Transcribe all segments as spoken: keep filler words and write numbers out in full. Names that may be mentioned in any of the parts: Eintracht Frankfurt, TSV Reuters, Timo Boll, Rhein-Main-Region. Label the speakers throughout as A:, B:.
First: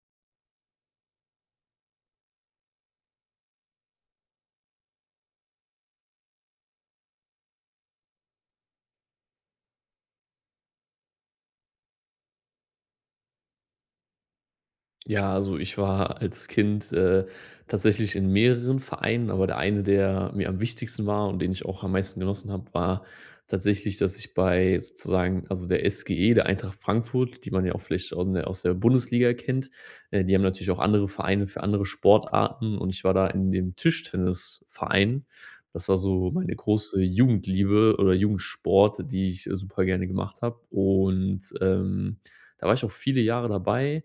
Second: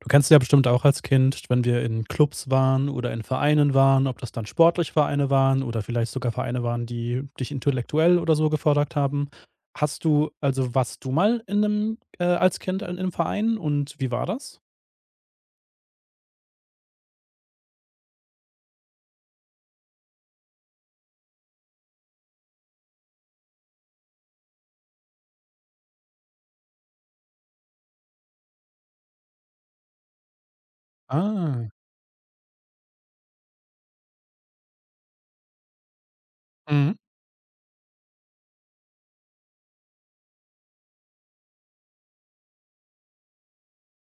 A: Du kennst ja bestimmt auch als Kind, wenn wir in Clubs waren oder in Vereinen waren, ob das dann sportlich Vereine waren oder vielleicht sogar Vereine waren, die dich intellektuell oder so gefordert haben. Hast du also warst du mal in 'nem äh, als Kind in 'nem Verein und wie war das?
B: Ja, also ich war als Kind, äh, tatsächlich in mehreren Vereinen, aber der eine, der mir am wichtigsten war und den ich auch am meisten genossen habe, war tatsächlich, dass ich bei sozusagen also der S G E, der Eintracht Frankfurt, die man ja auch vielleicht aus der aus der Bundesliga kennt, äh, die haben natürlich auch andere Vereine für
A: Ah.
B: andere Sportarten und ich war da in dem Tischtennisverein. Das war so meine
A: Mhm.
B: große Jugendliebe oder Jugendsport, die ich äh, super gerne gemacht habe und, ähm, da war ich auch viele Jahre dabei,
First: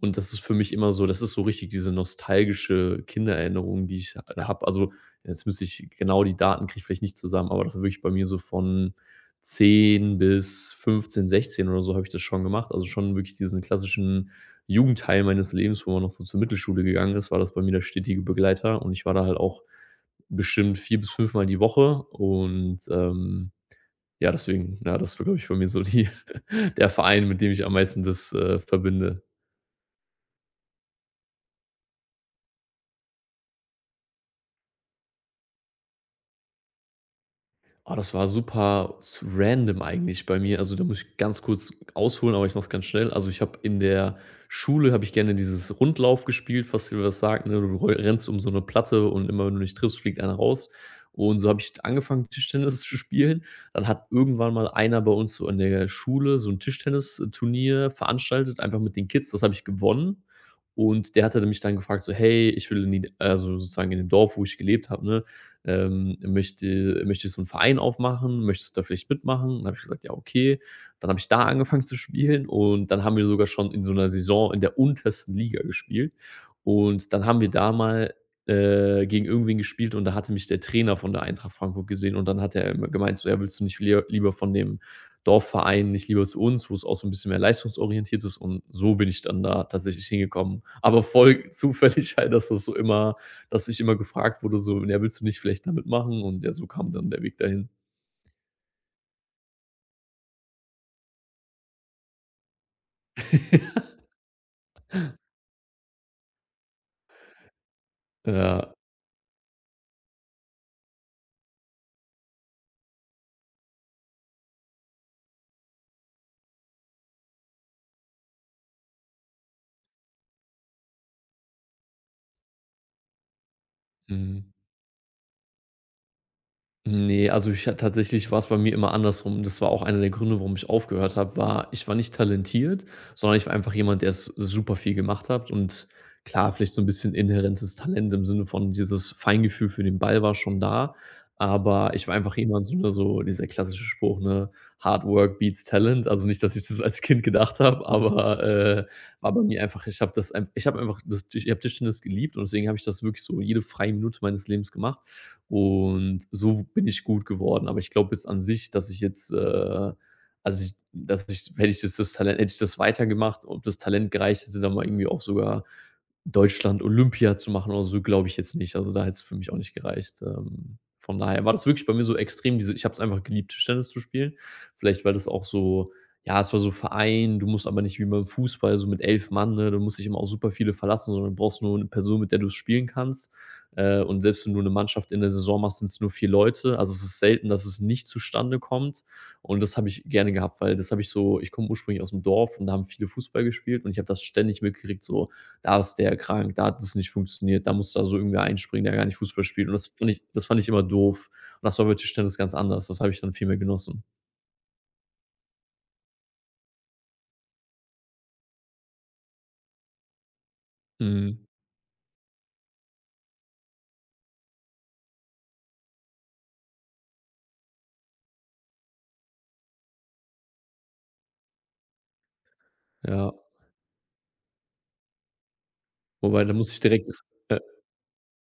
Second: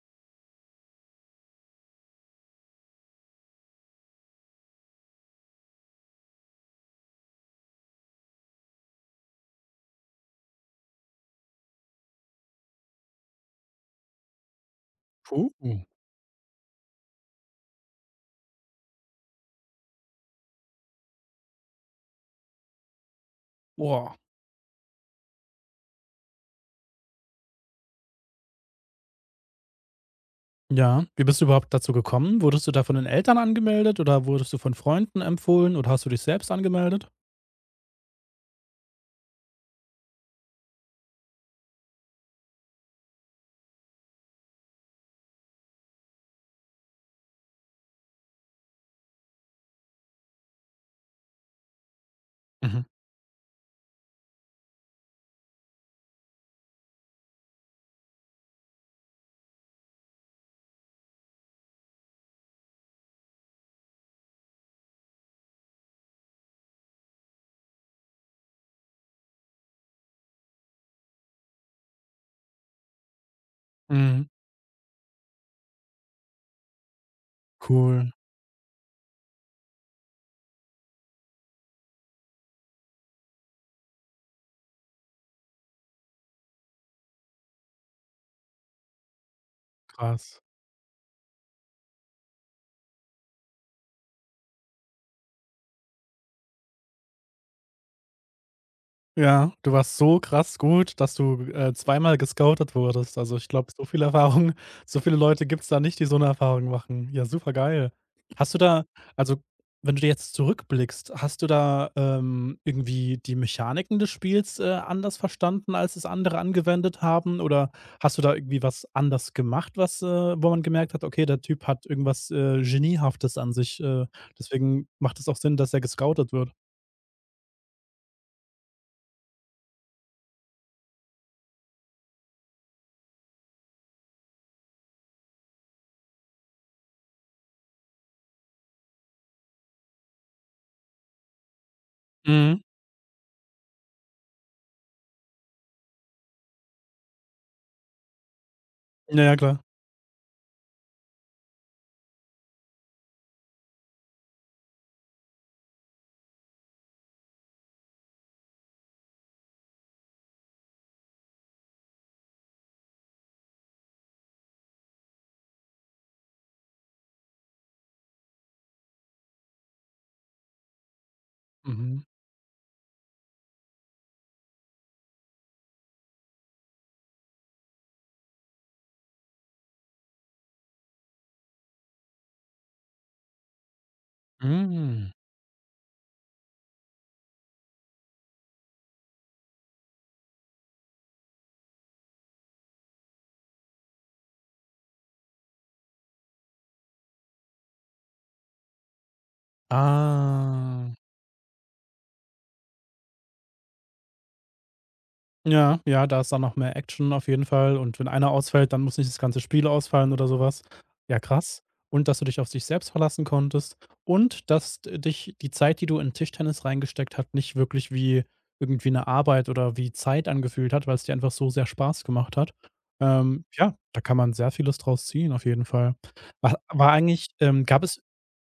B: und das ist für mich immer so, das ist so richtig diese nostalgische Kindererinnerung, die ich habe. Also, jetzt müsste ich genau, die Daten kriege ich vielleicht nicht zusammen, aber das war wirklich bei mir so von zehn bis fünfzehn, sechzehn oder so habe ich das schon gemacht. Also, schon wirklich diesen klassischen Jugendteil
A: Puh.
B: meines Lebens, wo man noch so zur Mittelschule gegangen ist, war das bei mir der stetige Begleiter, und ich war da halt auch bestimmt vier bis fünfmal die Woche und, ähm,
A: Boah.
B: ja, deswegen, ja, das war, glaube ich, bei mir so die der Verein, mit dem ich am meisten das, äh, verbinde.
A: Ja. Wie bist du überhaupt dazu gekommen? Wurdest du da von den Eltern angemeldet oder wurdest du von Freunden empfohlen oder hast du dich selbst angemeldet?
B: Oh, das war super s random eigentlich bei mir. Also, da muss ich ganz kurz ausholen, aber ich mache es ganz schnell. Also, ich habe in der Schule habe ich gerne dieses Rundlauf gespielt, was dir was sagt, ne? Du roll rennst um so eine Platte, und immer wenn du nicht triffst, fliegt einer raus. Und so habe ich angefangen, Tischtennis
A: Mhm.
B: zu spielen. Dann hat irgendwann mal einer bei uns so in der Schule so 'n Tischtennisturnier veranstaltet, einfach mit den Kids. Das habe ich gewonnen, und der hatte mich dann gefragt so: „Hey, ich will in die“, also sozusagen in dem Dorf, wo ich gelebt habe, ne, ähm, möchte, möchtest du einen Verein aufmachen? Möchtest du da vielleicht mitmachen?“ Dann habe ich gesagt: „Ja, okay.“ Dann habe ich da angefangen zu spielen, und dann haben wir sogar schon in so einer
A: Mhm.
B: Saison in der untersten Liga gespielt. Und dann haben wir da
A: Cool,
B: mal, äh, gegen irgendwen gespielt, und da hatte mich der Trainer von der Eintracht Frankfurt gesehen, und dann hat er immer gemeint so: „Ja, willst du nicht lie lieber von dem Dorfverein, nicht lieber zu uns, wo es auch so ein bisschen mehr leistungsorientiert ist?“ Und so bin ich dann da tatsächlich
A: krass.
B: hingekommen. Aber voll zufällig halt, dass das so immer dass ich immer gefragt wurde so: „Ja, willst du nicht vielleicht damit machen?“ Und ja, so kam dann der Weg dahin.
A: Ja, du warst so krass gut, dass du, äh, zweimal gescoutet wurdest. Also, ich glaube, so viel Erfahrung so viele Leute gibt's da nicht, die so eine Erfahrung machen. Ja, super geil. Hast du
B: Ja,
A: da also, wenn du jetzt zurückblickst, hast du da, ähm, irgendwie die Mechaniken des Spiels, äh, anders verstanden, als es andere angewendet haben? Oder hast du da irgendwie was anders gemacht, was, äh wo man gemerkt hat: „Okay, der Typ hat irgendwas, äh, Geniehaftes an sich, äh,
B: mhm.
A: deswegen macht es auch Sinn, dass er gescoutet wird?“
B: Nee, also ich ha tatsächlich, war's bei mir immer andersrum. Das war auch einer der Gründe, warum ich aufgehört habe: war ich war nicht talentiert, sondern ich war einfach jemand, der s super viel gemacht hat. Und klar, vielleicht so ein bisschen inhärentes Talent im Sinne von dieses Feingefühl für den Ball war schon da, aber ich war einfach
A: Mhm.
B: jemand, so 'ne so dieser klassische Spruch, ne: „Hard work beats talent.“ Also nicht, dass ich das als Kind gedacht habe, aber, äh,
A: Ja,
B: war
A: ja,
B: bei
A: klar.
B: mir einfach, ich habe das ein ich habe einfach das Tisch ich habe Tischtennis geliebt, und deswegen habe ich das wirklich so jede freie Minute meines Lebens gemacht. Und so bin ich gut geworden. Aber ich glaube jetzt an sich, dass ich jetzt, äh also ich, dass ich, hätte ich jetzt das Talent, hätte ich das weitergemacht, ob das Talent gereicht hätte, dann mal irgendwie auch sogar Deutschland Olympia zu machen oder so, glaube ich jetzt nicht. Also, da hätte es für mich auch nicht gereicht. Ähm, von daher war das wirklich bei
A: Mhm.
B: mir so extrem, diese, ich habe es einfach geliebt, Tischtennis zu spielen. Vielleicht, weil das auch so, ja, es war so Verein, du musst aber nicht wie beim Fußball so mit elf Mann, ne? Du musst dich immer auch super viele verlassen, sondern du brauchst nur eine Person, mit der du's spielen kannst. Äh, und selbst wenn du eine Mannschaft
A: Mhm.
B: in der Saison machst, sind es nur vier Leute. Also, es ist selten, dass es nicht zustande kommt. Und das habe ich gerne gehabt, weil das habe ich so ich komme ursprünglich aus dem Dorf, und da haben viele Fußball gespielt, und ich habe das ständig mitgekriegt, so, da ist der krank, da hat das nicht funktioniert, da muss da so irgendwer einspringen, der gar nicht Fußball spielt. Und das fand ich das fand ich immer
A: Ah.
B: doof. Und das war bei Tischtennis ganz anders. Das habe ich dann viel mehr genossen.
A: Ja, ja, da ist dann noch mehr Action auf jeden Fall, und wenn einer ausfällt, dann muss nicht das ganze Spiel ausfallen oder sowas. Ja,
B: Mhm.
A: krass. Und dass du dich auf dich selbst verlassen konntest und dass d dich die Zeit, die du in Tischtennis reingesteckt hat, nicht wirklich wie irgendwie eine Arbeit oder wie Zeit angefühlt hat, weil es dir einfach so sehr Spaß gemacht hat.
B: Ja.
A: Ähm, ja, da kann man sehr vieles draus ziehen auf jeden Fall.
B: Wobei, da
A: Wa
B: muss ich
A: war
B: direkt
A: eigentlich
B: äh,
A: ähm, gab es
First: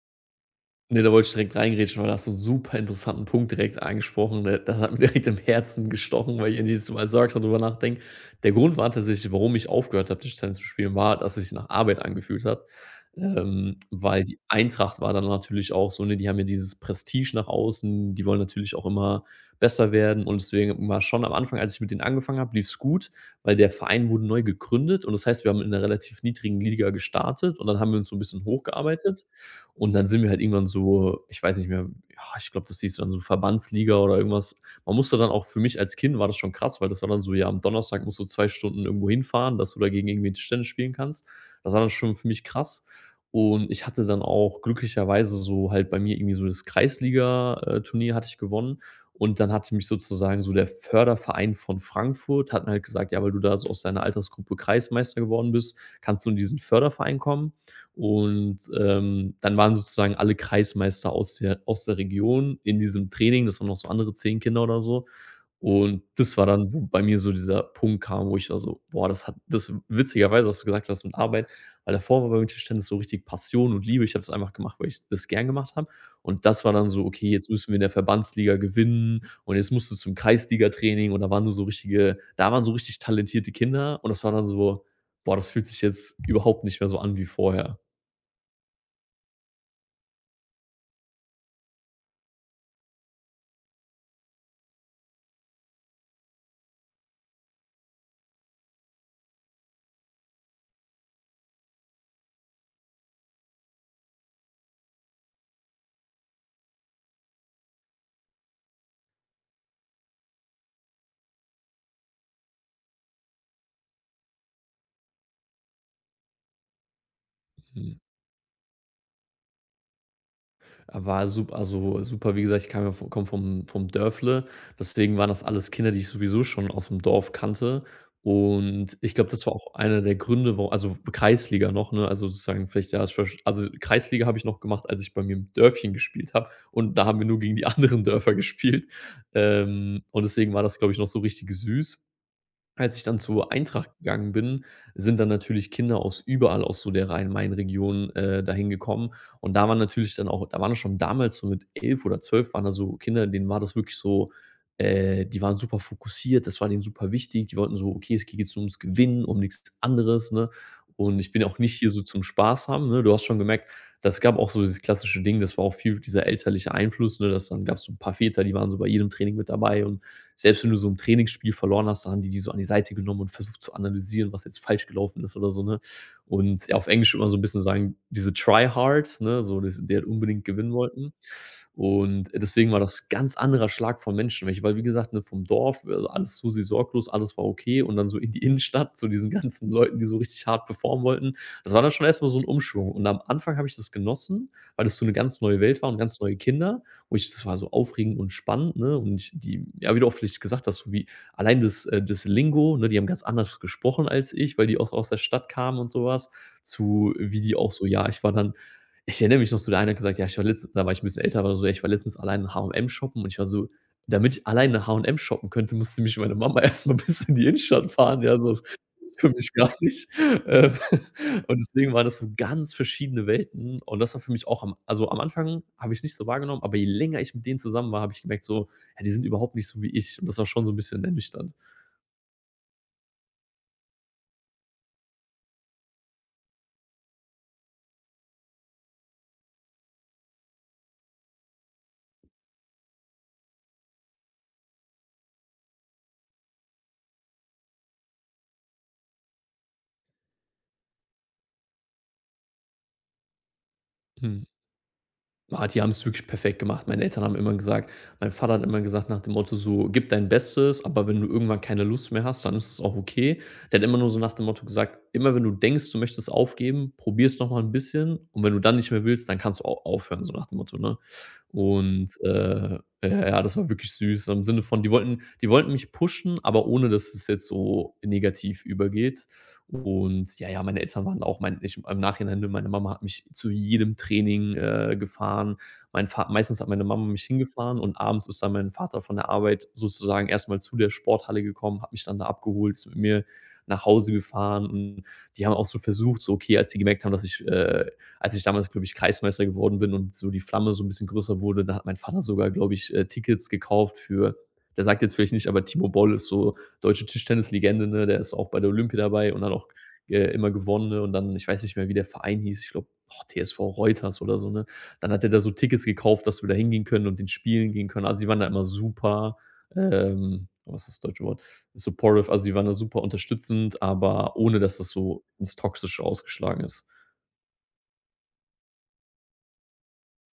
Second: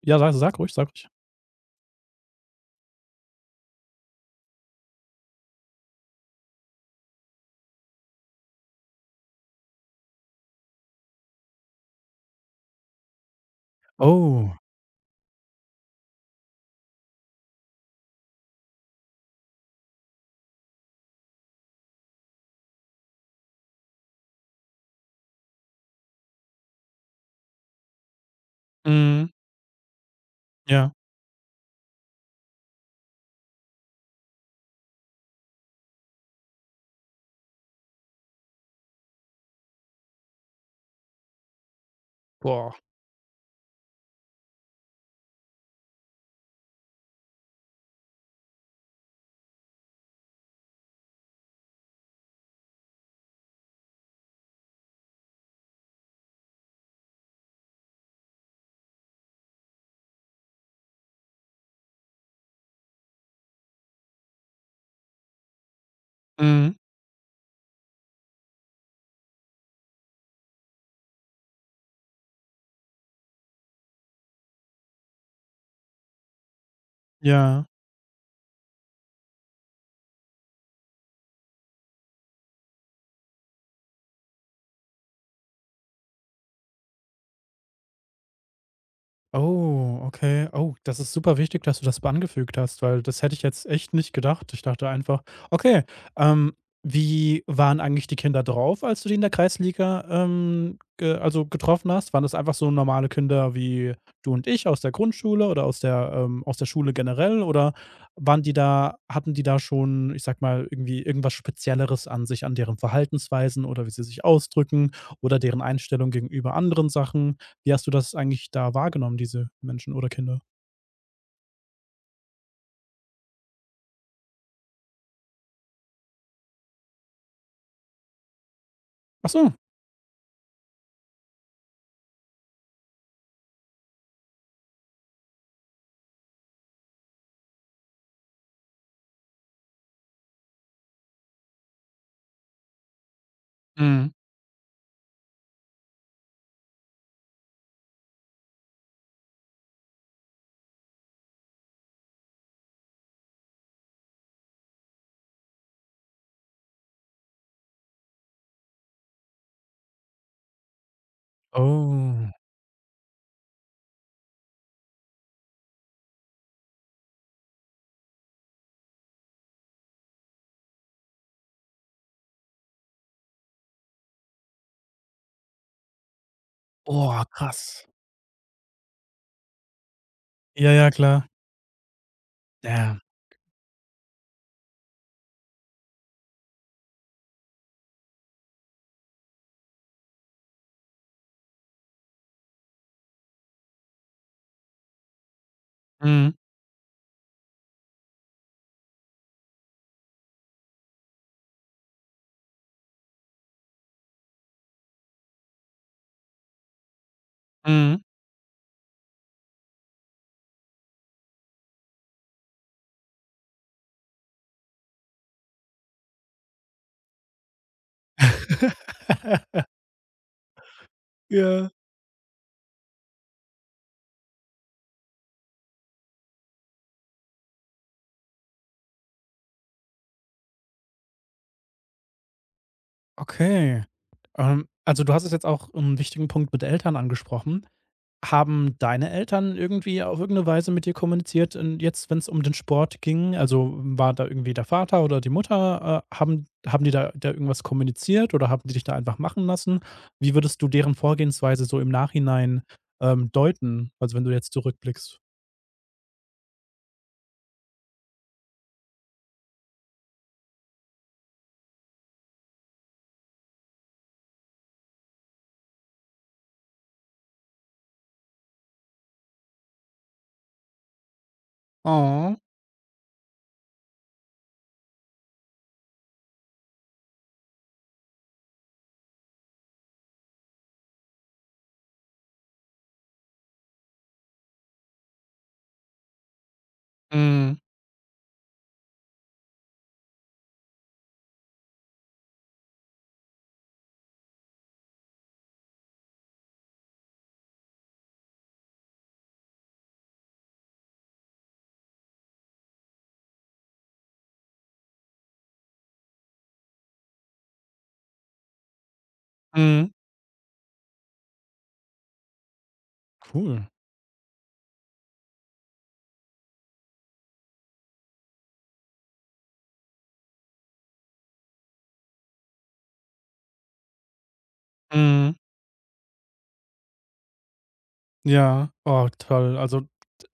A: ja, sa sag ruhig, sag
B: Ne,
A: ruhig.
B: da wollte ich direkt reingrätschen, weil da hast du 'n super interessanten Punkt direkt angesprochen. D das hat mir direkt im Herzen gestochen, weil ich irgendwie jedes Mal sagst und drüber nachdenke. Der Grund war tatsächlich, warum ich aufgehört habe, Tischtennis zu spielen, war, dass sich's nach Arbeit angefühlt hat, ähm, weil die
A: Oh.
B: Eintracht war dann natürlich auch so, ne, die haben ja dieses Prestige nach außen, die wollen natürlich auch immer besser werden, und deswegen, war schon am Anfang, als ich mit denen angefangen habe, lief's gut, weil der Verein wurde neu gegründet, und das heißt, wir haben in 'ner relativ niedrigen Liga gestartet, und dann haben wir uns so 'n bisschen hochgearbeitet,
A: Mhm.
B: und dann sind wir halt irgendwann
A: Ja.
B: so, ich weiß nicht mehr, ja, ich glaube, das hieß dann so Verbandsliga oder irgendwas. Man musste dann auch, für mich als Kind war das schon krass, weil das war dann so, ja, am Donnerstag musst du zwei Stunden irgendwo hinfahren, dass du dagegen irgendwie Tischtennis spielen kannst. Das war dann schon für mich
A: Boah.
B: krass. Und ich hatte dann auch glücklicherweise so halt bei mir irgendwie so das Kreisliga-Turnier hatte ich gewonnen. Und dann hatte mich sozusagen so der Förderverein von Frankfurt, hatten halt gesagt, ja, weil du da so aus deiner Altersgruppe Kreismeister geworden bist, kannst du in diesen Förderverein kommen. Und, ähm, dann waren sozusagen alle Kreismeister aus der aus der Region in diesem Training. Das waren noch so andere zehn Kinder oder so. Und das war dann,
A: Mhm.
B: wo bei mir so dieser Punkt kam, wo ich war so: „Boah, das hat“, das, witzigerweise, was du gesagt hast mit Arbeit, weil davor war bei mir Tischtennis so richtig Passion und Liebe. Ich habe das einfach gemacht, weil ich das gern gemacht habe. Und das war dann so: „Okay, jetzt
A: Ja.
B: müssen wir in der Verbandsliga gewinnen, und jetzt musst du zum Training.“ Und da waren nur so richtige da waren so richtig talentierte Kinder, und das war dann so: „Boah, das fühlt sich jetzt überhaupt nicht mehr so an wie vorher.“
A: Oh, okay. Oh, das ist super wichtig, dass du das b angefügt hast, weil das hätte ich jetzt echt nicht gedacht. Ich dachte einfach okay, ähm, wie waren eigentlich die Kinder drauf, als du die in der Kreisliga, ähm, ge also getroffen hast? Waren das einfach so normale Kinder wie du und ich aus der Grundschule oder aus der ähm, aus der Schule generell? Oder waren die da hatten die da schon, ich sag mal, irgendwie irgendwas Spezielleres an sich, an deren Verhaltensweisen oder wie sie sich ausdrücken oder deren Einstellung gegenüber anderen Sachen? Wie hast du
B: Mhm.
A: das eigentlich da wahrgenommen, diese Menschen oder Kinder?
B: War sup Also, super, wie gesagt, ich kam ja vo komme vom vom Dörfle, deswegen waren das alles Kinder, die ich sowieso schon aus'm Dorf kannte. Und ich
A: Ach
B: glaube, das
A: so.
B: war auch einer der Gründe, wa also Kreisliga noch, ne? Also sozusagen vielleicht, ja, also Kreisliga habe ich noch gemacht, als ich bei mir im Dörfchen gespielt habe, und da haben wir nur gegen die anderen Dörfer gespielt. Ähm, und deswegen war das, glaube ich, noch so richtig süß. Als ich dann zur Eintracht
A: Mhm.
B: gegangen bin, sind dann natürlich Kinder aus überall aus so der Rhein-Main-Region, äh, dahin gekommen. Und da waren natürlich dann auch, da waren schon damals so mit elf oder zwölf waren da so Kinder, denen war das wirklich so, äh, die waren super fokussiert, das war denen super wichtig. Die wollten so: „Okay, es geht jetzt nur ums Gewinnen, um nichts anderes“, ne? „Und ich bin auch nicht hier so zum
A: Oh.
B: Spaß haben“, ne? Du hast schon gemerkt, das gab auch so dieses klassische Ding, das war auch viel dieser elterliche Einfluss, ne? Dass, dann gab es so ein paar Väter, die waren so bei jedem Training mit dabei, und selbst wenn du so im Trainingsspiel verloren hast, da haben die die so an die Seite genommen und versucht zu analysieren, was jetzt falsch gelaufen ist oder so, ne? Und ja, auf Englisch
A: Boah,
B: immer so ein bisschen
A: krass.
B: sagen, diese Tryhards, ne, so das die halt unbedingt
A: Ja,
B: gewinnen
A: ja,
B: wollten.
A: klar.
B: Und deswegen war
A: Damn.
B: das ganz anderer Schlag von Menschen, weil ich war, wie gesagt, ne, vom Dorf, also alles Susi sorglos, alles war okay, und dann so in die Innenstadt zu diesen ganzen Leuten, die so richtig hart performen wollten. Das war dann schon erstmal so ein Umschwung, und am Anfang habe ich das genossen, weil das so eine ganz neue Welt war und ganz
A: Mhm.
B: neue Kinder, wo ich, das war so aufregend und spannend, ne? Und ich die ja, wie du auch vielleicht gesagt hast, so wie allein das äh, das Lingo, ne, die haben ganz anders gesprochen als ich, weil die auch aus der Stadt kamen und sowas zu wie die auch so
A: Mhm.
B: ja, ich war dann ich erinnere mich noch so, der eine hat gesagt: „Ja, ich war letztens“ da war ich ein bisschen älter, aber so: „Ja, ich war letztens allein in H und M shoppen“ und ich war so damit ich alleine H und M shoppen könnte, musste mich meine Mama erstmal bis in die Innenstadt fahren. Ja, so was für mich gar nicht ähm, und
A: Ja.
B: deswegen waren das so ganz verschiedene Welten und das war für mich auch am also, am Anfang habe ich es nicht so wahrgenommen, aber je länger ich mit denen zusammen war, habe ich gemerkt so: „Ja, die sind überhaupt nicht so wie ich.“ Und das war schon so ein bisschen ernüchternd.
A: Okay. Ähm, also du hast es jetzt auch einen wichtigen Punkt mit Eltern angesprochen. Haben deine Eltern irgendwie auf irgendeine Weise mit dir kommuniziert in jetzt, wenn es um den Sport ging? Also, hm, war da irgendwie der Vater oder die Mutter, äh, haben haben die da da irgendwas kommuniziert oder haben die dich da einfach machen lassen? Wie würdest du deren Vorgehensweise so im Nachhinein, ähm, deuten? Also, wenn du
B: Mhm.
A: jetzt zurückblickst.
B: Ah, die haben es wirklich perfekt gemacht. Meine Eltern haben immer gesagt mein Vater hat immer gesagt nach dem Motto so: „Gib dein Bestes, aber wenn du irgendwann keine Lust mehr hast, dann ist es auch okay.“ Der hat immer nur so nach dem Motto gesagt: „Immer wenn du denkst, du möchtest aufgeben, probier's noch mal ein bisschen und wenn du dann nicht mehr willst, dann kannst du auch aufhören“, so nach dem Motto, ne? Und,
A: Oh.
B: äh, ja, ja, das war wirklich süß im Sinne von, die wollten die wollten mich pushen, aber ohne, dass es jetzt so negativ übergeht. Und ja, ja, meine Eltern waren auch mein ich im Nachhinein ne, meine Mama hat mich zu jedem Training, äh, gefahren. Mein Vater, meistens hat meine Mama mich
A: Mhm.
B: hingefahren und abends ist dann mein Vater von der Arbeit sozusagen erstmal zu der Sporthalle gekommen, hat mich dann da abgeholt, ist mit mir nach Hause gefahren und die haben auch so versucht so, okay, als die gemerkt haben, dass ich, äh als ich damals, glaube ich, Kreismeister geworden bin und so die Flamme so ein bisschen größer wurde, da hat mein Vater sogar, glaube ich, äh, Tickets gekauft für der sagt jetzt vielleicht nicht, aber Timo Boll ist so deutsche Tischtennislegende, ne, der ist auch bei der Olympia dabei und hat auch,
A: Mhm.
B: äh, immer gewonnen, ne? Und dann ich weiß nicht mehr, wie der Verein hieß, ich glaube, oh,
A: Cool.
B: T S V Reuters oder so, ne? Dann hat er da so Tickets gekauft, dass wir da hingehen können und den spielen gehen können. Also, die waren da immer super, ähm was ist das deutsche Wort? Supportive, also, die waren da super unterstützend, aber ohne dass das so
A: Mhm.
B: ins Toxische ausgeschlagen ist.
A: Ja, oh toll. Also,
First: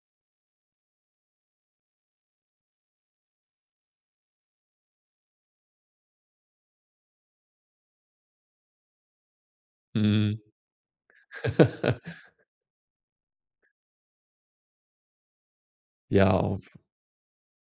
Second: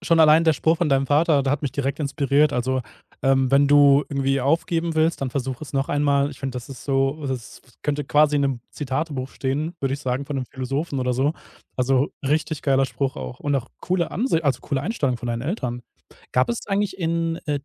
A: schon allein der Spruch von deinem Vater, der hat mich direkt inspiriert. Also, ähm, wenn du irgendwie aufgeben willst, dann versuch es noch einmal. Ich finde, das ist so das könnte quasi in einem Zitatebuch stehen, würde ich sagen, von
B: Mhm.
A: einem Philosophen oder so. Also, richtig geiler Spruch auch und auch coole Ansicht, also, coole Einstellung von deinen Eltern.
B: Ja,
A: Gab es
B: auf
A: eigentlich in, äh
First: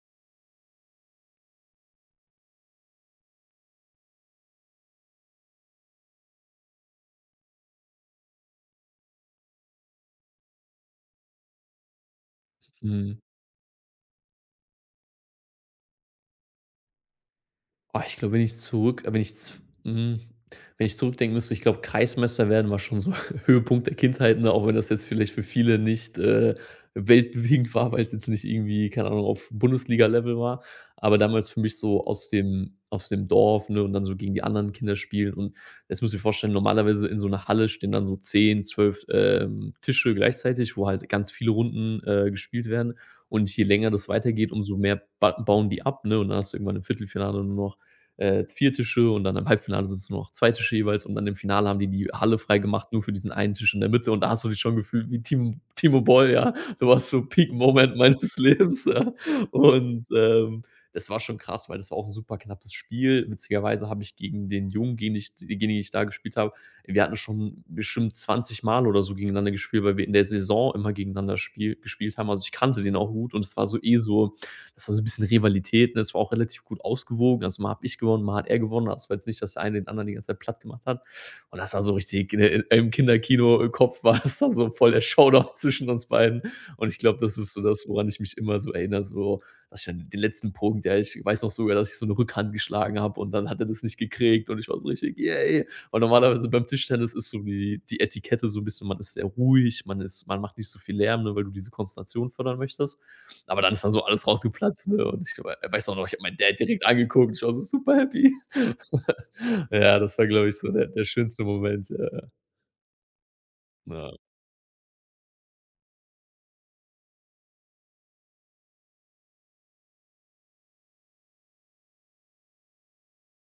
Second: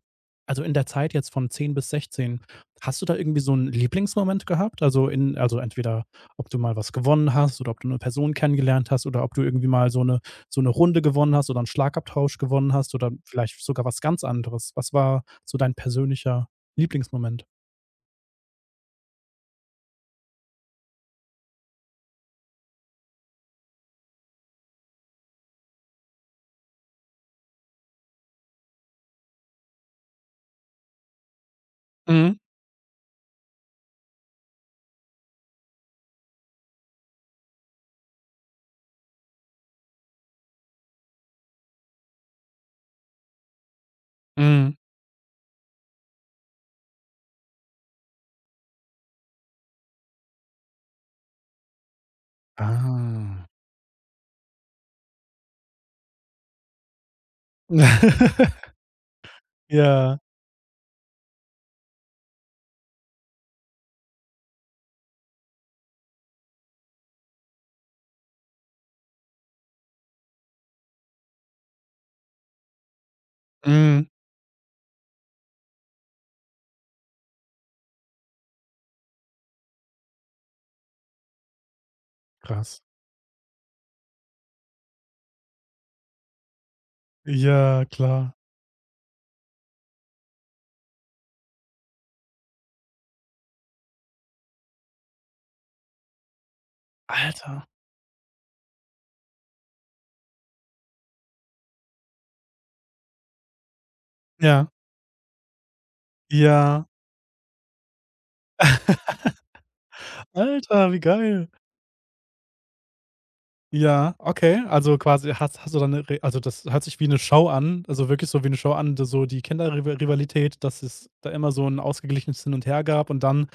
A: also, in der Zeit jetzt von zehn bis sechzehn, hast du da irgendwie so einen Lieblingsmoment gehabt? Also, in also, entweder, ob du mal was gewonnen hast oder ob du eine Person kennengelernt hast oder ob du irgendwie mal so 'ne so eine Runde gewonnen hast oder einen Schlagabtausch gewonnen hast oder
B: mhm.
A: vielleicht sogar was ganz anderes? Was war so dein persönlicher Lieblingsmoment?
B: Oh, ich glaube, wenn ich zurück wenn ich z hm, wenn ich zurückdenken müsste, ich glaube, Kreismeister werden war schon so Höhepunkt der Kindheit, ne, auch wenn das jetzt vielleicht für viele nicht, äh, weltbewegend war, weil es jetzt nicht irgendwie, keine Ahnung, auf Bundesliga-Level war. Aber damals für mich so aus
A: Mhm,
B: dem aus dem Dorf, ne, und dann so gegen die anderen Kinder spielen. Und jetzt muss ich mir vorstellen, normalerweise in so einer Halle stehen dann so zehn zwölf ähm, Tische gleichzeitig, wo halt ganz viele Runden, äh, gespielt werden. Und je länger das weitergeht,
A: mhm.
B: umso mehr ba bauen die ab, ne? Und dann hast du irgendwann im Viertelfinale nur noch äh, vier Tische und dann im Halbfinale sind's nur noch zwei Tische jeweils und dann im Finale haben die die Halle freigemacht, nur für diesen
A: Ah.
B: einen Tisch in der Mitte und da hast du dich schon gefühlt wie Tim Timo Boll, ja. So was so Peak Moment meines Lebens, ja. Und,
A: Ja.
B: ähm, das war schon krass, weil das war auch ein super knappes Spiel. Witzigerweise habe ich gegen den Jungen, gegen den ich den ich da gespielt habe wir hatten schon bestimmt zwanzig Mal oder so gegeneinander gespielt, weil wir in der Saison immer gegeneinander spiel gespielt haben. Also, ich kannte den auch gut und es war so eh
A: Mhm.
B: so das war so ein bisschen Rivalität, ne? Es war auch relativ gut ausgewogen. Also, mal habe ich gewonnen, mal hat er gewonnen. Also, war jetzt nicht, dass der eine den anderen die ganze Zeit platt gemacht hat. Und das war so richtig, ne,
A: Krass.
B: im Kinderkino äh, Kopf war das dann so voll der Showdown zwischen uns beiden. Und ich glaube, das ist so
A: Ja,
B: das, woran ich
A: klar.
B: mich immer so erinnere, so, dass ich dann den letzten Punkt ja, ich weiß noch sogar, dass ich so eine Rückhand geschlagen habe und dann hat er das nicht gekriegt und ich war so richtig: „Yay!“ Und normalerweise beim Tischtennis ist so
A: Alter.
B: die die Etikette so ein bisschen man ist sehr ruhig, man ist man macht nicht so viel Lärm, ne, weil du diese Konzentration fördern möchtest. Aber dann ist dann so alles
A: Ja,
B: rausgeplatzt, ne? Und ich wei weiß auch noch, ich habe meinen Dad
A: ja.
B: direkt angeguckt. Ich war so super happy. Ja, das war, glaube ich, so der
A: Alter, wie
B: der schönste
A: geil.
B: Moment. Ja, ja.
A: Ja,
B: Ja.
A: okay. Also, quasi hast hast du dann 'ne Re also, das hört sich wie eine Show an, also, wirklich so wie eine Show an, d so die Kinderriva Rivalität, dass es da immer so ein ausgeglichenes Hin und Her gab und dann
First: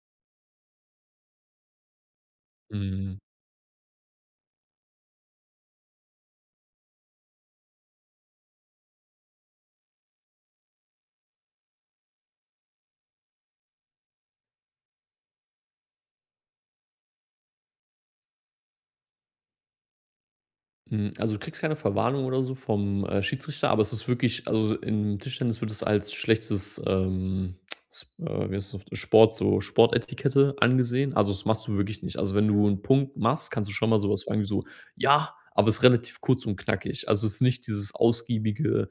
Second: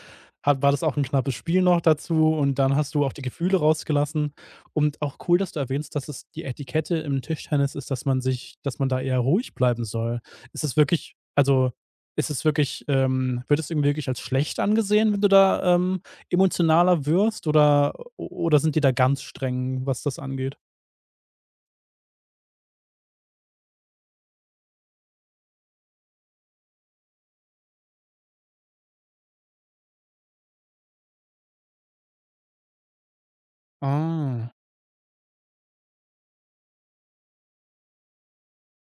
A: hat war das auch ein knappes Spiel noch dazu und dann hast du auch
B: Mhm.
A: die Gefühle rausgelassen, und auch cool, dass du erwähnst, dass es die Etikette im Tischtennis ist, dass man sich dass man da eher ruhig bleiben soll. Ist es wirklich also, ist es wirklich, ähm wird es irgendwie wirklich als schlecht angesehen, wenn du da, ähm emotionaler wirst oder oder sind die da ganz streng, was das angeht?
B: Mhm. Also, du kriegst keine Verwarnung oder so vom, äh, Schiedsrichter, aber es ist wirklich also, im Tischtennis wird es als schlechtes, ähm, s äh, wie heißt das, Sport so Sportetikette angesehen. Also, das machst du wirklich nicht. Also, wenn du einen Punkt machst, kannst du schon mal sowas was wie
A: Ah,
B: so: „Ja“, aber es ist relativ kurz und knackig. Also, es ist nicht dieses ausgiebige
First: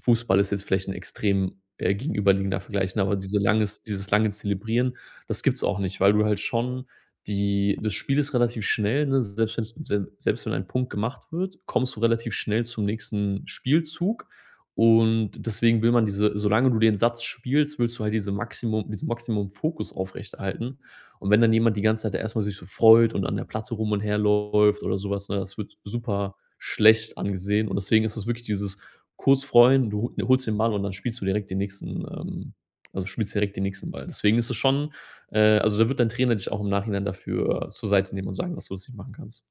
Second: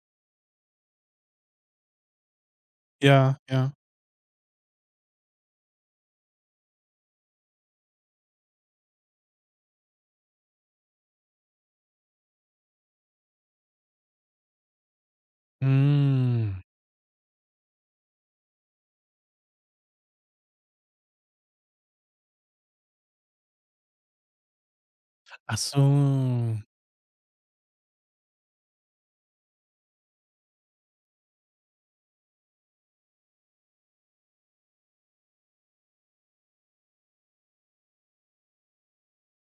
B: Fußball ist jetzt vielleicht ein extrem, äh, gegenüberliegender Vergleich, ne, aber
A: ja,
B: diese
A: ja.
B: langes dieses lange Zelebrieren, das gibt's auch nicht, weil du halt schon die das Spiel ist relativ schnell, ne? Selbst wenn's se selbst wenn ein Punkt gemacht wird, kommst du relativ schnell zum nächsten Spielzug und deswegen will man diese
A: Hm.
B: solange du den Satz spielst, willst du halt diese Maximum diesen Maximum Fokus aufrechterhalten und wenn dann jemand die ganze Zeit erst mal sich so freut und an der Platte rum und herläuft oder sowas, ne,
A: Ach
B: das wird super
A: so.
B: schlecht angesehen und deswegen ist es wirklich dieses kurz freuen, du hol holst den Ball und dann spielst du direkt den nächsten, ähm also, spielst direkt den nächsten Ball. Deswegen ist es schon äh, also, da wird dein Trainer dich auch im Nachhinein dafür zur Seite nehmen und sagen, dass du das nicht machen kannst.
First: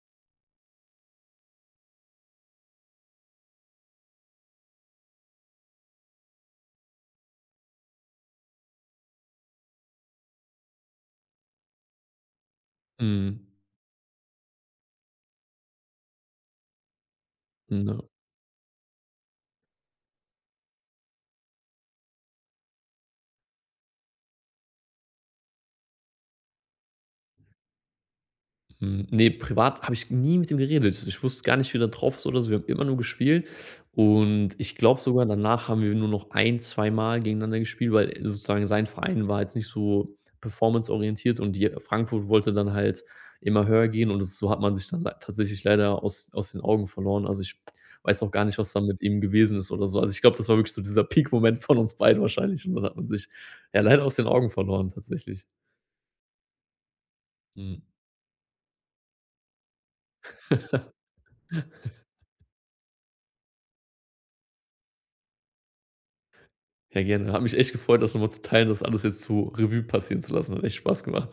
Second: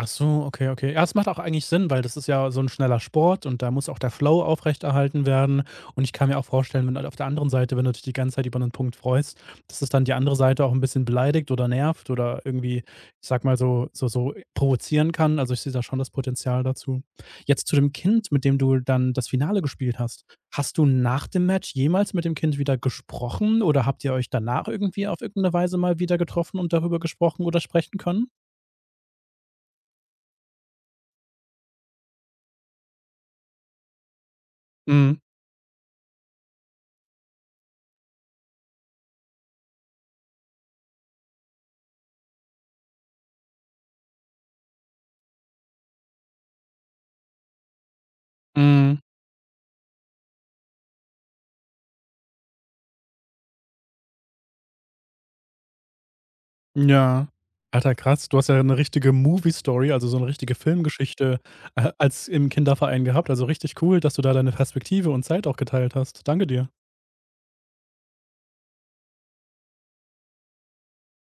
A: Ach so, okay, okay. Ja, es macht auch eigentlich Sinn, weil das ist ja so ein schneller Sport und da muss auch der Flow aufrechterhalten werden. Und ich kann mir auch vorstellen, wenn halt auf der anderen Seite, wenn du dich die ganze Zeit über einen Punkt freust, dass es dann die andere Seite auch ein bisschen beleidigt oder nervt oder irgendwie, ich
B: Mhm.
A: sag mal, so so so provozieren kann. Also, ich sehe da schon das Potenzial dazu. Jetzt zu
B: Mhm,
A: dem
B: ja.
A: Kind, mit dem du dann das Finale gespielt hast. Hast du nach dem Match jemals mit dem Kind wieder gesprochen oder habt ihr euch danach irgendwie auf irgendeine Weise mal wieder getroffen und darüber gesprochen oder sprechen können?
B: Hm, ne, privat habe ich nie mit ihm geredet. Ich wusste gar nicht, wie der drauf ist oder so. Wir haben immer nur gespielt und ich glaube
A: Mhm,
B: sogar, danach haben wir nur noch ein zweimal gegeneinander gespielt, weil sozusagen sein Verein war jetzt nicht so performanceorientiert und die Frankfurt wollte dann halt immer höher gehen und das, so hat man sich dann lei tatsächlich leider aus aus den Augen verloren. Also, ich weiß auch gar nicht, was da
A: mhm.
B: mit ihm gewesen ist oder so. Also, ich glaube, das war wirklich so dieser Peak-Moment von uns beiden wahrscheinlich und dann hat man sich, ja, leider aus den Augen verloren tatsächlich.
A: Ja.
B: Mhm.
A: Alter, krass. Du hast ja eine richtige Movie Story, also, so eine richtige Filmgeschichte, äh, als im Kinderverein gehabt. Also, richtig cool, dass du da deine Perspektive und Zeit auch geteilt hast. Danke dir.
B: Ja, gerne. Hat mich echt gefreut, das noch mal zu teilen, das alles jetzt zu Revue passieren zu lassen. Hat echt Spaß gemacht.